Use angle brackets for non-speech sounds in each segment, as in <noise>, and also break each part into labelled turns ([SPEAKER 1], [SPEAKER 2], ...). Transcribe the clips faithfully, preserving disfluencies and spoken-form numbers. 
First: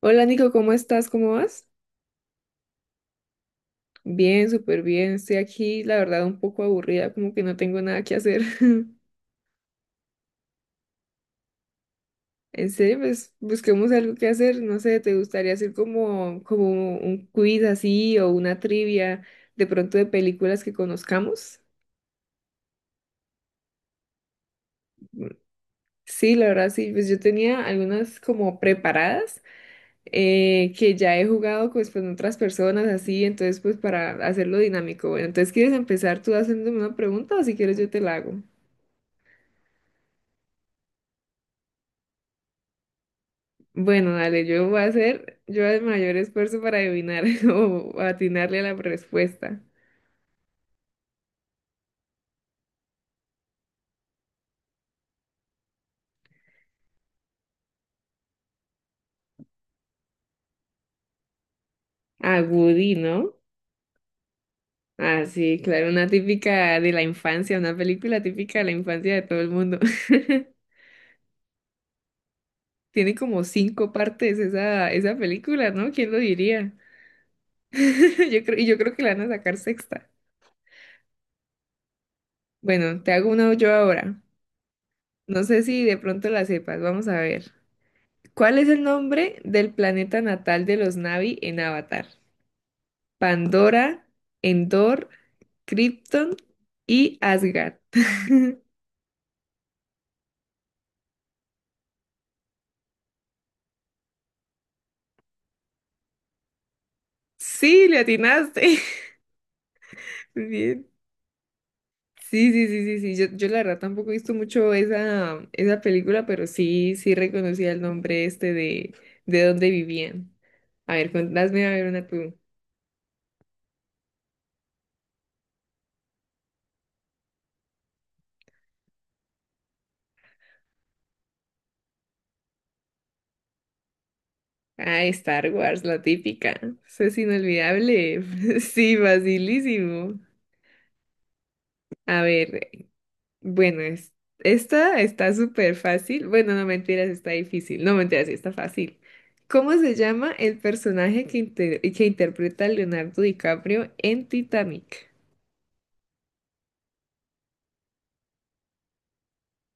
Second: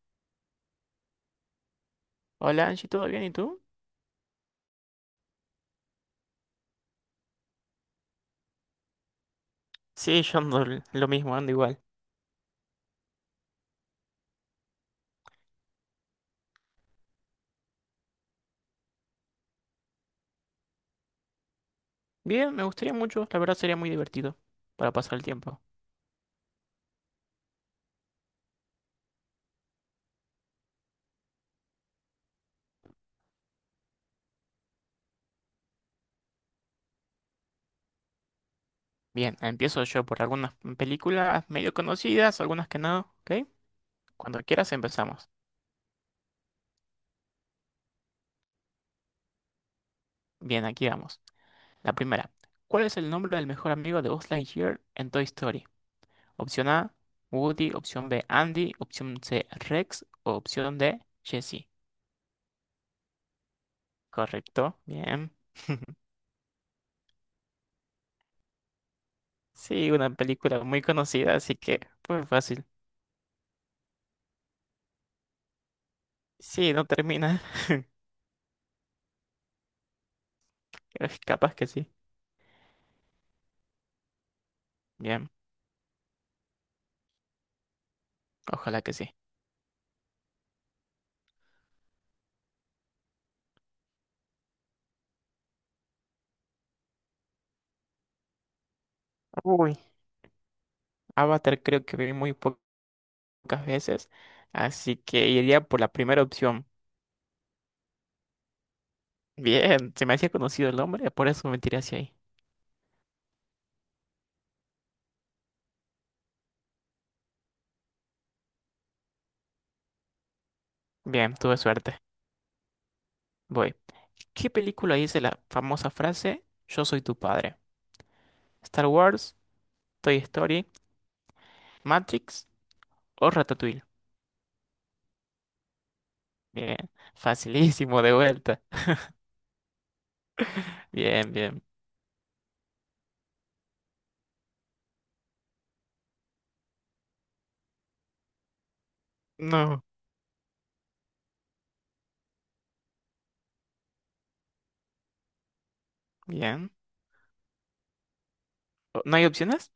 [SPEAKER 1] Hola Nico, ¿cómo estás? ¿Cómo vas?
[SPEAKER 2] Hola Angie, ¿todo bien? ¿Y tú?
[SPEAKER 1] Bien, súper bien. Estoy aquí, la verdad, un poco aburrida, como que no tengo nada que hacer. <laughs>
[SPEAKER 2] Sí, yo ando l- lo mismo, ando igual.
[SPEAKER 1] En serio, pues busquemos algo que hacer. No sé, ¿te gustaría hacer como, como un quiz así o una trivia de pronto de películas que conozcamos?
[SPEAKER 2] Bien, me gustaría mucho, la verdad sería muy divertido para pasar el tiempo.
[SPEAKER 1] Sí, la verdad, sí. Pues yo tenía algunas como preparadas eh, que ya he jugado pues, con otras personas así, entonces pues para hacerlo dinámico. Bueno, entonces, ¿quieres empezar tú haciéndome una pregunta o si quieres yo te la hago?
[SPEAKER 2] Bien, empiezo yo por algunas películas medio conocidas, algunas que no, ¿ok?
[SPEAKER 1] Bueno,
[SPEAKER 2] Cuando
[SPEAKER 1] dale, yo
[SPEAKER 2] quieras
[SPEAKER 1] voy a
[SPEAKER 2] empezamos.
[SPEAKER 1] hacer yo el mayor esfuerzo para adivinar <laughs> o atinarle a la respuesta.
[SPEAKER 2] Bien, aquí vamos. La primera. ¿Cuál es el nombre del mejor amigo de Buzz Lightyear en Toy Story? Opción A, Woody, opción B, Andy, opción C, Rex o opción D, Jessie.
[SPEAKER 1] A Woody, ¿no?
[SPEAKER 2] Correcto,
[SPEAKER 1] Ah,
[SPEAKER 2] bien.
[SPEAKER 1] sí, claro, una
[SPEAKER 2] <laughs>
[SPEAKER 1] típica de la infancia, una película típica de la infancia de todo el mundo.
[SPEAKER 2] Sí, una película
[SPEAKER 1] <laughs>
[SPEAKER 2] muy conocida, así que fue fácil.
[SPEAKER 1] Tiene como cinco partes esa, esa película, ¿no? ¿Quién lo diría?
[SPEAKER 2] Sí, no termina. <laughs>
[SPEAKER 1] <laughs> Yo creo, y yo creo que la van a sacar sexta.
[SPEAKER 2] Pero es capaz que sí.
[SPEAKER 1] Bueno, te hago una yo ahora.
[SPEAKER 2] Bien,
[SPEAKER 1] No sé si de pronto la sepas, vamos a ver. ¿Cuál es el
[SPEAKER 2] ojalá que sí.
[SPEAKER 1] nombre del planeta natal de los Na'vi en Avatar? Pandora, Endor, Krypton y Asgard. <laughs>
[SPEAKER 2] Uy, Avatar creo que vi muy po- pocas veces, así que iría por la primera opción.
[SPEAKER 1] Sí, le atinaste.
[SPEAKER 2] Bien, se me hacía
[SPEAKER 1] <laughs> Muy
[SPEAKER 2] conocido el
[SPEAKER 1] bien.
[SPEAKER 2] nombre, por eso me tiré hacia ahí.
[SPEAKER 1] Sí, sí, sí, sí, sí. Yo, yo la verdad tampoco he visto mucho esa, esa película, pero sí, sí reconocía el nombre este de, de dónde vivían. A ver,
[SPEAKER 2] Bien, tuve
[SPEAKER 1] contásme a ver
[SPEAKER 2] suerte.
[SPEAKER 1] una tú.
[SPEAKER 2] Voy. ¿Qué película dice la famosa frase Yo soy tu padre? ¿Star Wars, Toy Story, Matrix o Ratatouille?
[SPEAKER 1] Ah, Star Wars, la típica.
[SPEAKER 2] Bien,
[SPEAKER 1] Eso es
[SPEAKER 2] facilísimo de
[SPEAKER 1] inolvidable. <laughs>
[SPEAKER 2] vuelta.
[SPEAKER 1] Sí, facilísimo.
[SPEAKER 2] Bien, bien.
[SPEAKER 1] A ver. Bueno, es, esta está súper fácil. Bueno, no mentiras, está difícil. No mentiras, sí está fácil. ¿Cómo
[SPEAKER 2] No,
[SPEAKER 1] se llama el personaje que, inter- que interpreta Leonardo DiCaprio en Titanic?
[SPEAKER 2] bien. ¿O- ¿No hay opciones?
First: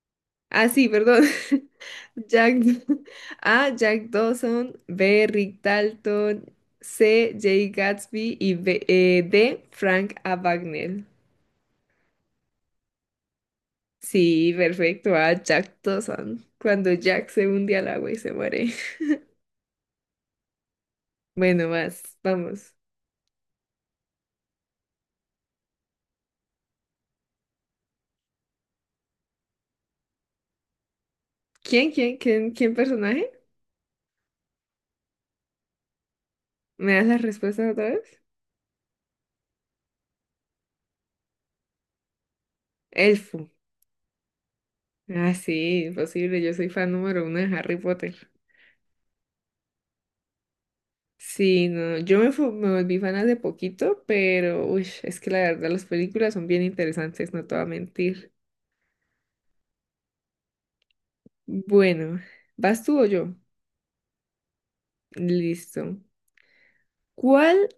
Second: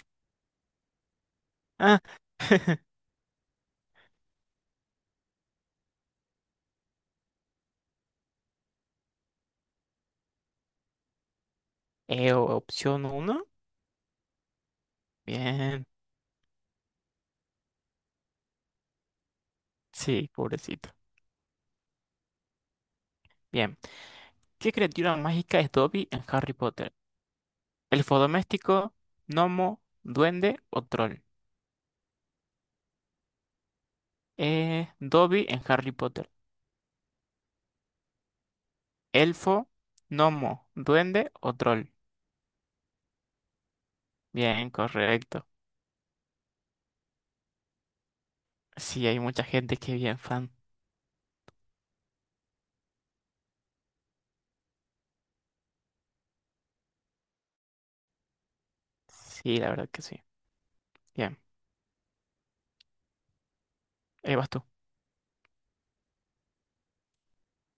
[SPEAKER 1] Ah, sí, perdón. <laughs>
[SPEAKER 2] Ah.
[SPEAKER 1] Jack,
[SPEAKER 2] <laughs>
[SPEAKER 1] <laughs> A. Jack Dawson, B. Rick Dalton, C. Jay Gatsby y B- eh, D. Frank A. Bagnell.
[SPEAKER 2] Eh, opción uno.
[SPEAKER 1] Sí, perfecto. A. Jack
[SPEAKER 2] Bien.
[SPEAKER 1] Dawson. Cuando Jack se hunde al agua y se muere. <laughs>
[SPEAKER 2] Sí, pobrecito.
[SPEAKER 1] Bueno, más, vamos.
[SPEAKER 2] Bien. ¿Qué criatura mágica es Dobby en Harry Potter? ¿Elfo doméstico, gnomo, duende o troll?
[SPEAKER 1] ¿Quién, quién, quién, quién personaje?
[SPEAKER 2] Eh, Dobby en Harry Potter.
[SPEAKER 1] ¿Me das las respuestas otra vez?
[SPEAKER 2] ¿Elfo, gnomo, duende o troll?
[SPEAKER 1] Elfo.
[SPEAKER 2] Bien,
[SPEAKER 1] Ah,
[SPEAKER 2] correcto.
[SPEAKER 1] sí, imposible. Yo soy fan número uno de Harry Potter.
[SPEAKER 2] Sí, hay mucha gente que es bien fan.
[SPEAKER 1] Sí, no, yo me, fu- me volví fan hace poquito, pero uy, es que la verdad las películas son bien interesantes, no te voy a mentir.
[SPEAKER 2] Sí, la verdad que sí. Bien.
[SPEAKER 1] Bueno, ¿vas tú o yo?
[SPEAKER 2] Ahí vas tú.
[SPEAKER 1] Listo. ¿Cuál?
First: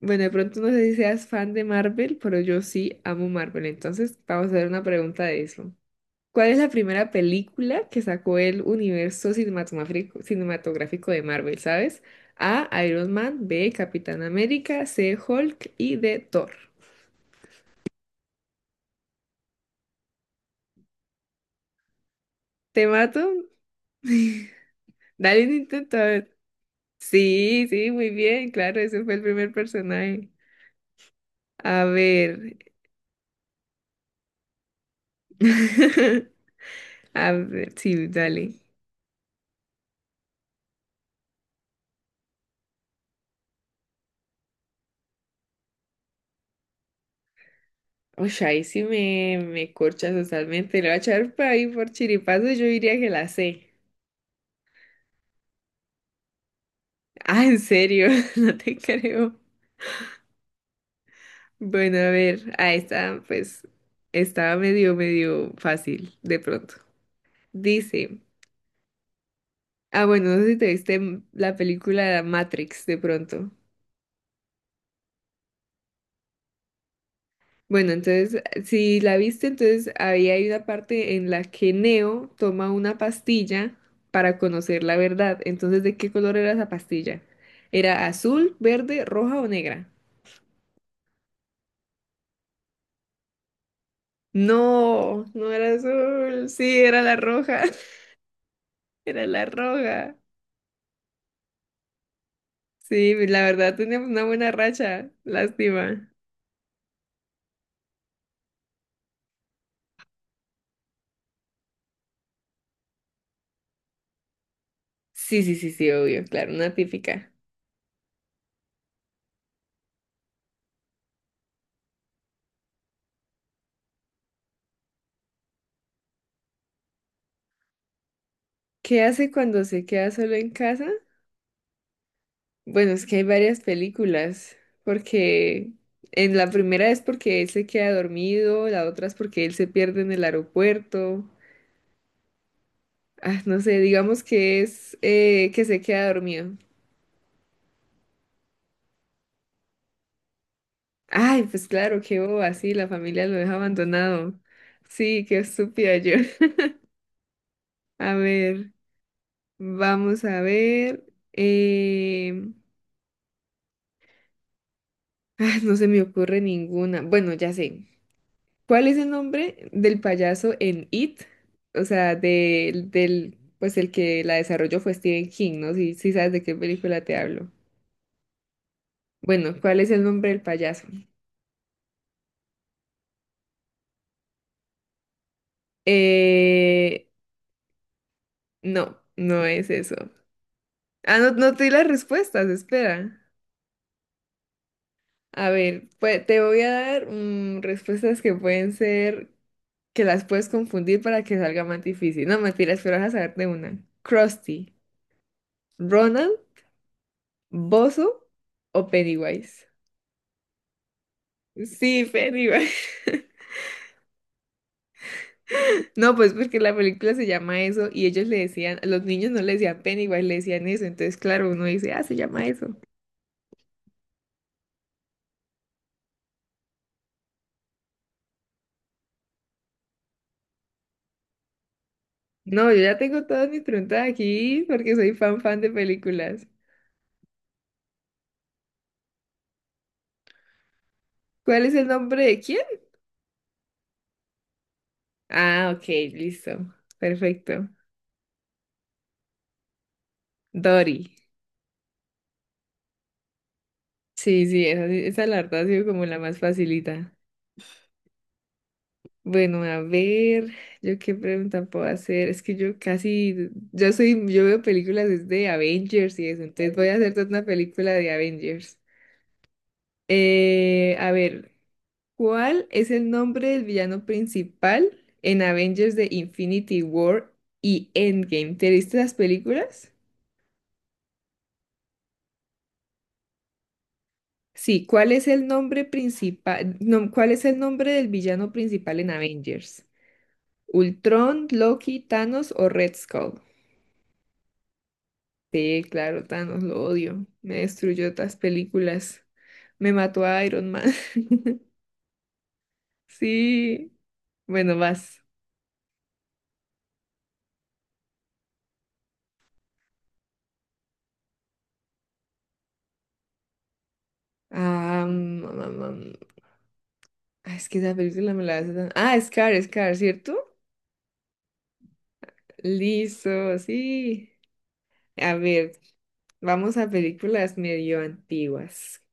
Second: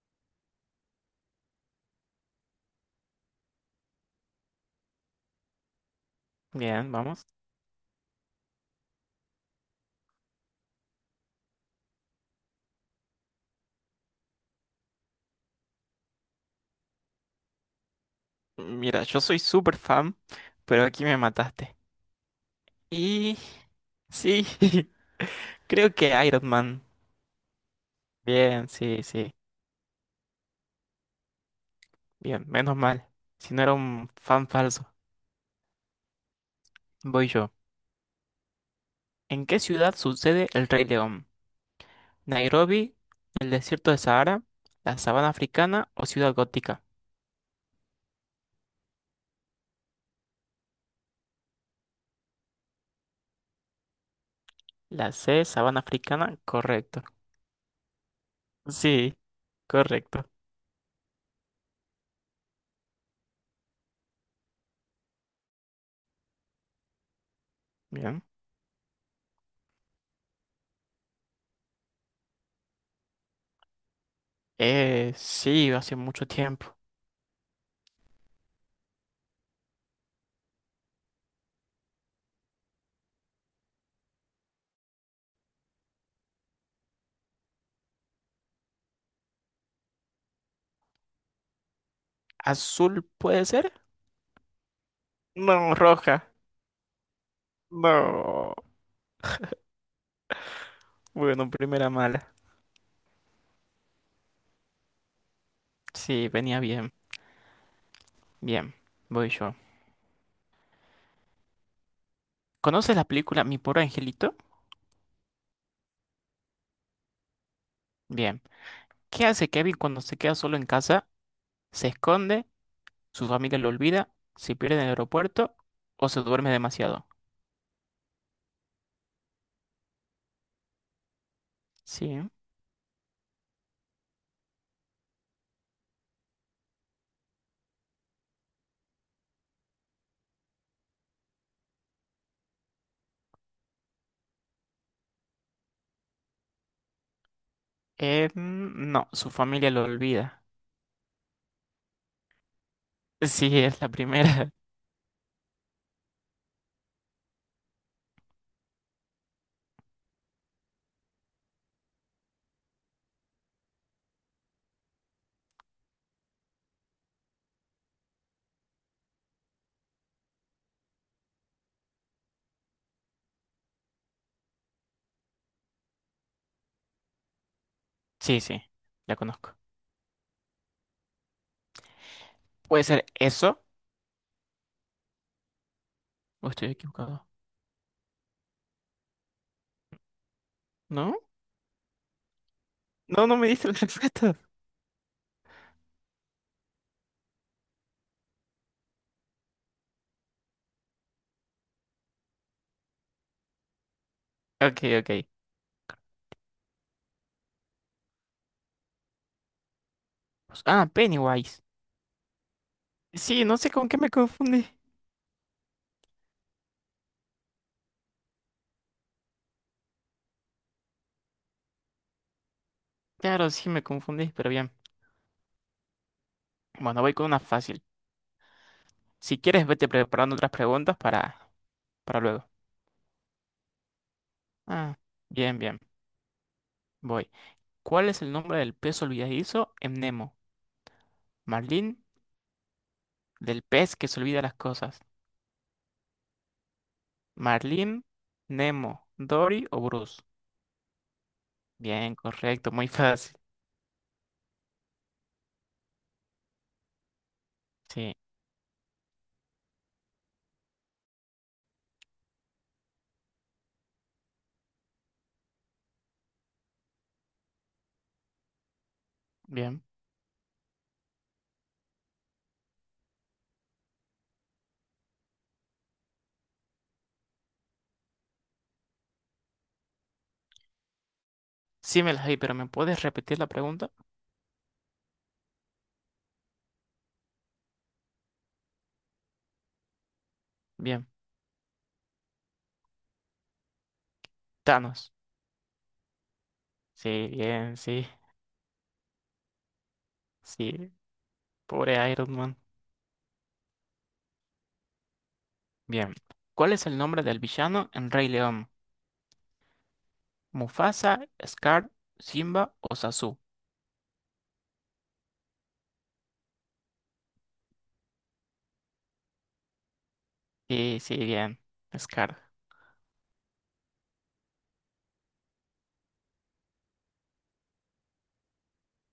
[SPEAKER 1] Bueno, de pronto no sé si seas fan de Marvel, pero yo sí amo Marvel, entonces vamos a hacer una pregunta de eso. ¿Cuál es la
[SPEAKER 2] Bien,
[SPEAKER 1] primera
[SPEAKER 2] vamos.
[SPEAKER 1] película que sacó el universo cinematográfico, cinematográfico de Marvel, ¿sabes? A, Iron Man, B, Capitán América, C, Hulk y D, Thor.
[SPEAKER 2] Mira, yo soy súper fan, pero aquí me mataste.
[SPEAKER 1] ¿Te mato?
[SPEAKER 2] Y... Sí,
[SPEAKER 1] <laughs>
[SPEAKER 2] <laughs>
[SPEAKER 1] Dale un
[SPEAKER 2] creo
[SPEAKER 1] intento, a
[SPEAKER 2] que
[SPEAKER 1] ver.
[SPEAKER 2] Iron Man.
[SPEAKER 1] Sí, sí, muy bien,
[SPEAKER 2] Bien,
[SPEAKER 1] claro, ese
[SPEAKER 2] sí,
[SPEAKER 1] fue el
[SPEAKER 2] sí.
[SPEAKER 1] primer personaje. A
[SPEAKER 2] Bien,
[SPEAKER 1] ver.
[SPEAKER 2] menos mal. Si no era un fan falso.
[SPEAKER 1] <laughs>
[SPEAKER 2] Voy
[SPEAKER 1] A
[SPEAKER 2] yo.
[SPEAKER 1] ver, sí, dale.
[SPEAKER 2] ¿En qué ciudad sucede el Rey León? ¿Nairobi, el desierto de Sahara, la sabana africana o ciudad gótica?
[SPEAKER 1] Oye, ahí sí me, me corchas totalmente. Le voy a echar por ahí por chiripazo, yo diría que la sé.
[SPEAKER 2] La C, sabana africana, correcto.
[SPEAKER 1] Ah, en serio, <laughs> no te
[SPEAKER 2] Sí,
[SPEAKER 1] creo.
[SPEAKER 2] correcto.
[SPEAKER 1] Bueno, a ver, ahí está, pues estaba medio, medio fácil de pronto. Dice,
[SPEAKER 2] Bien.
[SPEAKER 1] ah, bueno, no sé si te viste m- la película Matrix de pronto.
[SPEAKER 2] Eh, sí, hace mucho tiempo.
[SPEAKER 1] Bueno, entonces, si la viste, entonces había hay una parte en la que Neo toma una pastilla para conocer la verdad. Entonces, ¿de qué color era esa pastilla? ¿Era azul, verde, roja o negra?
[SPEAKER 2] ¿Azul puede ser?
[SPEAKER 1] No, no era
[SPEAKER 2] No, roja.
[SPEAKER 1] azul, sí, era la roja,
[SPEAKER 2] No.
[SPEAKER 1] <laughs> era la roja.
[SPEAKER 2] Bueno, primera mala.
[SPEAKER 1] Sí, pues, la verdad, tenemos una buena racha. Lástima.
[SPEAKER 2] Sí, venía bien. Bien, voy yo. ¿Conoces la película Mi pobre angelito?
[SPEAKER 1] Sí, sí, sí, sí, obvio, claro, una típica.
[SPEAKER 2] Bien. ¿Qué hace Kevin cuando se queda solo en casa? ¿Se esconde? ¿Su familia lo olvida? ¿Se pierde en el aeropuerto? ¿O se duerme demasiado?
[SPEAKER 1] ¿Qué hace cuando se queda solo en casa?
[SPEAKER 2] Sí.
[SPEAKER 1] Bueno, es que hay varias películas, porque en la primera es porque él se queda dormido, la otra es porque él se pierde en el aeropuerto. Ah, no sé, digamos que es eh, que se queda dormido.
[SPEAKER 2] Eh, mm, no, su familia lo olvida. <laughs>
[SPEAKER 1] Ay, pues claro, qué boba, sí, la familia lo deja
[SPEAKER 2] Sí, es la
[SPEAKER 1] abandonado.
[SPEAKER 2] primera. <laughs>
[SPEAKER 1] Sí, qué estúpida yo. <laughs> A ver. Vamos a ver. eh, <laughs> ah, no se me ocurre ninguna. Bueno, ya sé. ¿Cuál es el nombre del payaso en It? O sea, del, del, pues el que la desarrolló fue Stephen King, ¿no? Si, si sabes de qué película te hablo.
[SPEAKER 2] Sí, sí, la
[SPEAKER 1] Bueno,
[SPEAKER 2] conozco.
[SPEAKER 1] ¿cuál es el nombre del payaso?
[SPEAKER 2] ¿Puede ser eso? ¿O estoy
[SPEAKER 1] Eh,
[SPEAKER 2] equivocado?
[SPEAKER 1] no, no es eso.
[SPEAKER 2] ¿No?
[SPEAKER 1] Ah, no, no te di las respuestas, espera.
[SPEAKER 2] No, no me diste las respuestas. <laughs>
[SPEAKER 1] A ver, pues te voy a dar mm, respuestas que pueden ser que las puedes confundir para que salga más difícil. No, mentiras, pero vas a saber de una. Krusty,
[SPEAKER 2] Ok, ok.
[SPEAKER 1] Ronald, Bozo o Pennywise.
[SPEAKER 2] Pues- Ah, Pennywise.
[SPEAKER 1] Sí, Pennywise. <laughs>
[SPEAKER 2] Sí, no sé con qué me confundí.
[SPEAKER 1] No, pues porque la película se llama eso y ellos le decían, los niños no le decían Pennywise, le decían eso. Entonces, claro, uno dice, ah, se llama eso.
[SPEAKER 2] Claro, sí me confundí, pero bien. Bueno, voy con una fácil. Si quieres, vete preparando otras preguntas para, para luego.
[SPEAKER 1] No, yo ya tengo todas mis preguntas aquí porque
[SPEAKER 2] Ah,
[SPEAKER 1] soy fan
[SPEAKER 2] bien,
[SPEAKER 1] fan de
[SPEAKER 2] bien.
[SPEAKER 1] películas.
[SPEAKER 2] Voy. ¿Cuál es el nombre del pez olvidadizo en Nemo?
[SPEAKER 1] ¿Cuál es el
[SPEAKER 2] Marlin,
[SPEAKER 1] nombre de quién?
[SPEAKER 2] del pez que se olvida las cosas.
[SPEAKER 1] Ah, ok, listo. Perfecto.
[SPEAKER 2] Marlin, Nemo, Dory o Bruce.
[SPEAKER 1] Dory.
[SPEAKER 2] Bien, correcto, muy fácil.
[SPEAKER 1] Sí, sí, esa, sí- esa la verdad ha sido como la más facilita.
[SPEAKER 2] Sí,
[SPEAKER 1] Bueno, a ver, yo qué pregunta puedo hacer. Es que yo casi, yo soy, yo veo películas desde Avengers y eso, entonces voy a hacer toda una película de Avengers.
[SPEAKER 2] bien.
[SPEAKER 1] Eh, a ver, ¿cuál es el nombre del villano principal en Avengers de Infinity War y Endgame? ¿Te viste las películas?
[SPEAKER 2] Sí me las di, pero ¿me puedes repetir la pregunta?
[SPEAKER 1] Sí, ¿cuál es el nombre principal, no, cuál es el nombre del villano principal en Avengers?
[SPEAKER 2] Bien.
[SPEAKER 1] ¿Ultron, Loki, Thanos o Red Skull?
[SPEAKER 2] Thanos.
[SPEAKER 1] Sí, claro, Thanos, lo odio.
[SPEAKER 2] Sí,
[SPEAKER 1] Me
[SPEAKER 2] bien, sí,
[SPEAKER 1] destruyó otras películas. Me mató a Iron Man.
[SPEAKER 2] sí.
[SPEAKER 1] <laughs>
[SPEAKER 2] Pobre Iron Man.
[SPEAKER 1] Sí. Bueno, vas.
[SPEAKER 2] Bien. ¿Cuál es el nombre del villano en Rey León? ¿Mufasa, Scar, Simba o Sasu?
[SPEAKER 1] Ah, mm, mm, mm. Ah, es que esa película me la hace tan... Ah, Scar, Scar, ¿cierto?
[SPEAKER 2] Sí, sí, bien. Scar.
[SPEAKER 1] Listo, sí. A ver, vamos a películas medio antiguas.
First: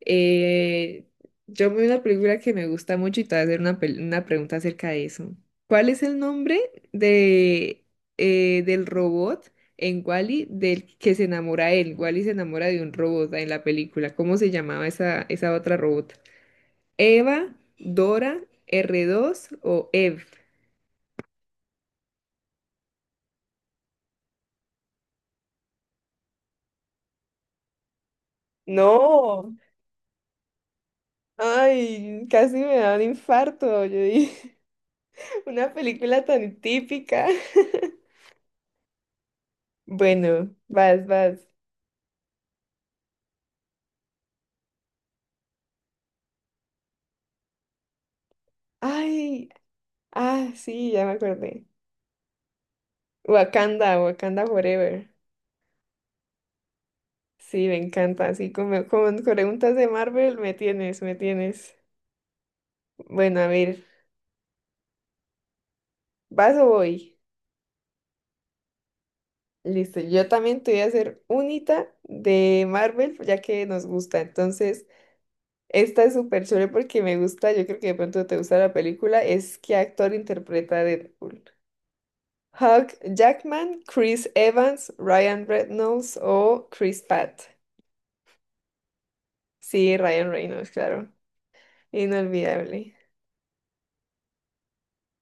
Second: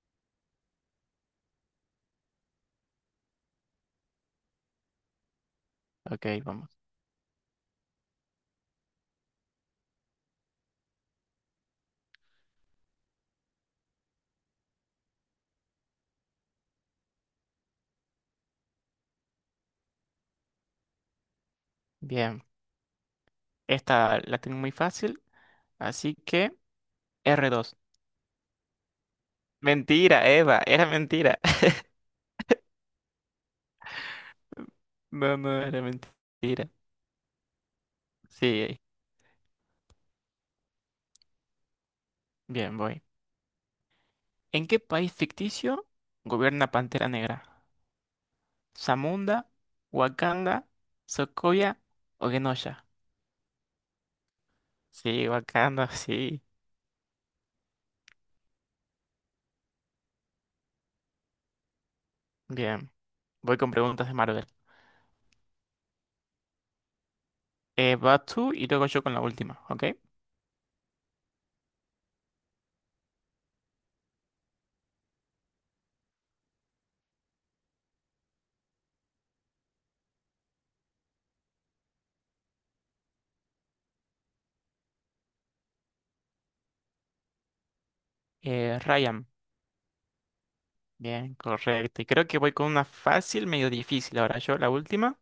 [SPEAKER 1] Eh, yo vi una película que me gusta mucho y te voy a hacer una, pel- una pregunta acerca de eso. ¿Cuál es el
[SPEAKER 2] Ok,
[SPEAKER 1] nombre
[SPEAKER 2] vamos.
[SPEAKER 1] de, eh, del robot en Wall-E del que se enamora él? Wall-E se enamora de un robot en la película. ¿Cómo se llamaba esa, esa otra robot? ¿Eva, Dora, r dos o Ev?
[SPEAKER 2] Bien. Esta la tengo muy fácil, así que erre dos.
[SPEAKER 1] No,
[SPEAKER 2] Mentira, Eva, era mentira. <laughs>
[SPEAKER 1] ay, casi me da un infarto. Yo dije,
[SPEAKER 2] No,
[SPEAKER 1] <laughs>
[SPEAKER 2] no,
[SPEAKER 1] una
[SPEAKER 2] era
[SPEAKER 1] película tan
[SPEAKER 2] mentira.
[SPEAKER 1] típica. <laughs>
[SPEAKER 2] Sí,
[SPEAKER 1] Bueno, vas, vas.
[SPEAKER 2] bien, voy. ¿En qué país ficticio gobierna Pantera Negra? ¿Zamunda,
[SPEAKER 1] Ay. Ah,
[SPEAKER 2] Wakanda,
[SPEAKER 1] sí, ya me acordé.
[SPEAKER 2] Sokovia o Genosha?
[SPEAKER 1] Wakanda, Wakanda Forever.
[SPEAKER 2] Sí, Wakanda, sí.
[SPEAKER 1] Sí, me encanta. Así como con preguntas de Marvel, me tienes, me tienes.
[SPEAKER 2] Bien,
[SPEAKER 1] Bueno, a
[SPEAKER 2] voy con
[SPEAKER 1] ver,
[SPEAKER 2] preguntas de Marvel.
[SPEAKER 1] ¿vas o voy?
[SPEAKER 2] Eh, vas tú y luego yo con la última, ¿ok?
[SPEAKER 1] Listo, yo también te voy a hacer unita de Marvel, ya que nos gusta. Entonces, esta es súper chévere porque me gusta, yo creo que de pronto te gusta la película, es qué actor interpreta a Deadpool. Hugh Jackman, Chris Evans, Ryan Reynolds o Chris Pratt.
[SPEAKER 2] Eh, Ryan,
[SPEAKER 1] Sí, Ryan Reynolds, claro.
[SPEAKER 2] bien, correcto. Y creo que voy con una
[SPEAKER 1] Inolvidable.
[SPEAKER 2] fácil, medio difícil ahora. Yo, la última.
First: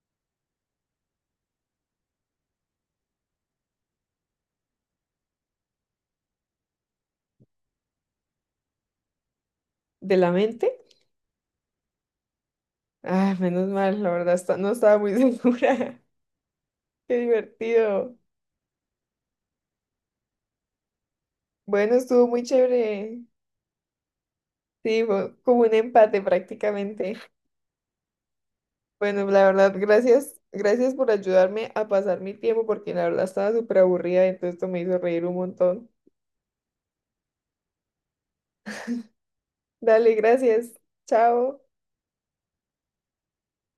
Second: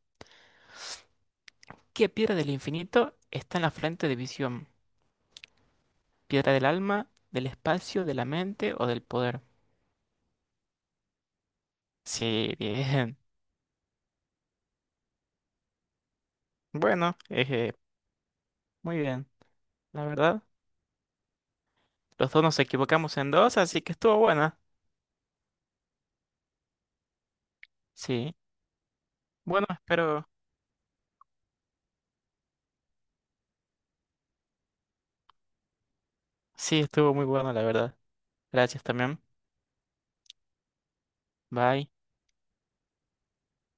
[SPEAKER 2] ¿Qué piedra del infinito está en la frente de Visión? ¿Piedra del alma, del espacio, de la mente o del poder?
[SPEAKER 1] ¿De la mente?
[SPEAKER 2] Sí, bien. <laughs>
[SPEAKER 1] Ah, menos mal, la verdad, esta- no estaba muy <laughs> segura. Qué
[SPEAKER 2] Bueno, eh,
[SPEAKER 1] divertido.
[SPEAKER 2] muy bien. La verdad,
[SPEAKER 1] Bueno, estuvo
[SPEAKER 2] los
[SPEAKER 1] muy
[SPEAKER 2] dos nos equivocamos
[SPEAKER 1] chévere.
[SPEAKER 2] en dos, así que estuvo buena.
[SPEAKER 1] Sí, fue como un empate prácticamente.
[SPEAKER 2] Sí.
[SPEAKER 1] Bueno, la
[SPEAKER 2] Bueno,
[SPEAKER 1] verdad,
[SPEAKER 2] espero.
[SPEAKER 1] gracias, gracias por ayudarme a pasar mi tiempo porque la verdad estaba súper aburrida, entonces esto me hizo reír un montón.
[SPEAKER 2] Sí, estuvo muy buena, la verdad. Gracias también.
[SPEAKER 1] Dale, gracias. Chao.
[SPEAKER 2] Bye.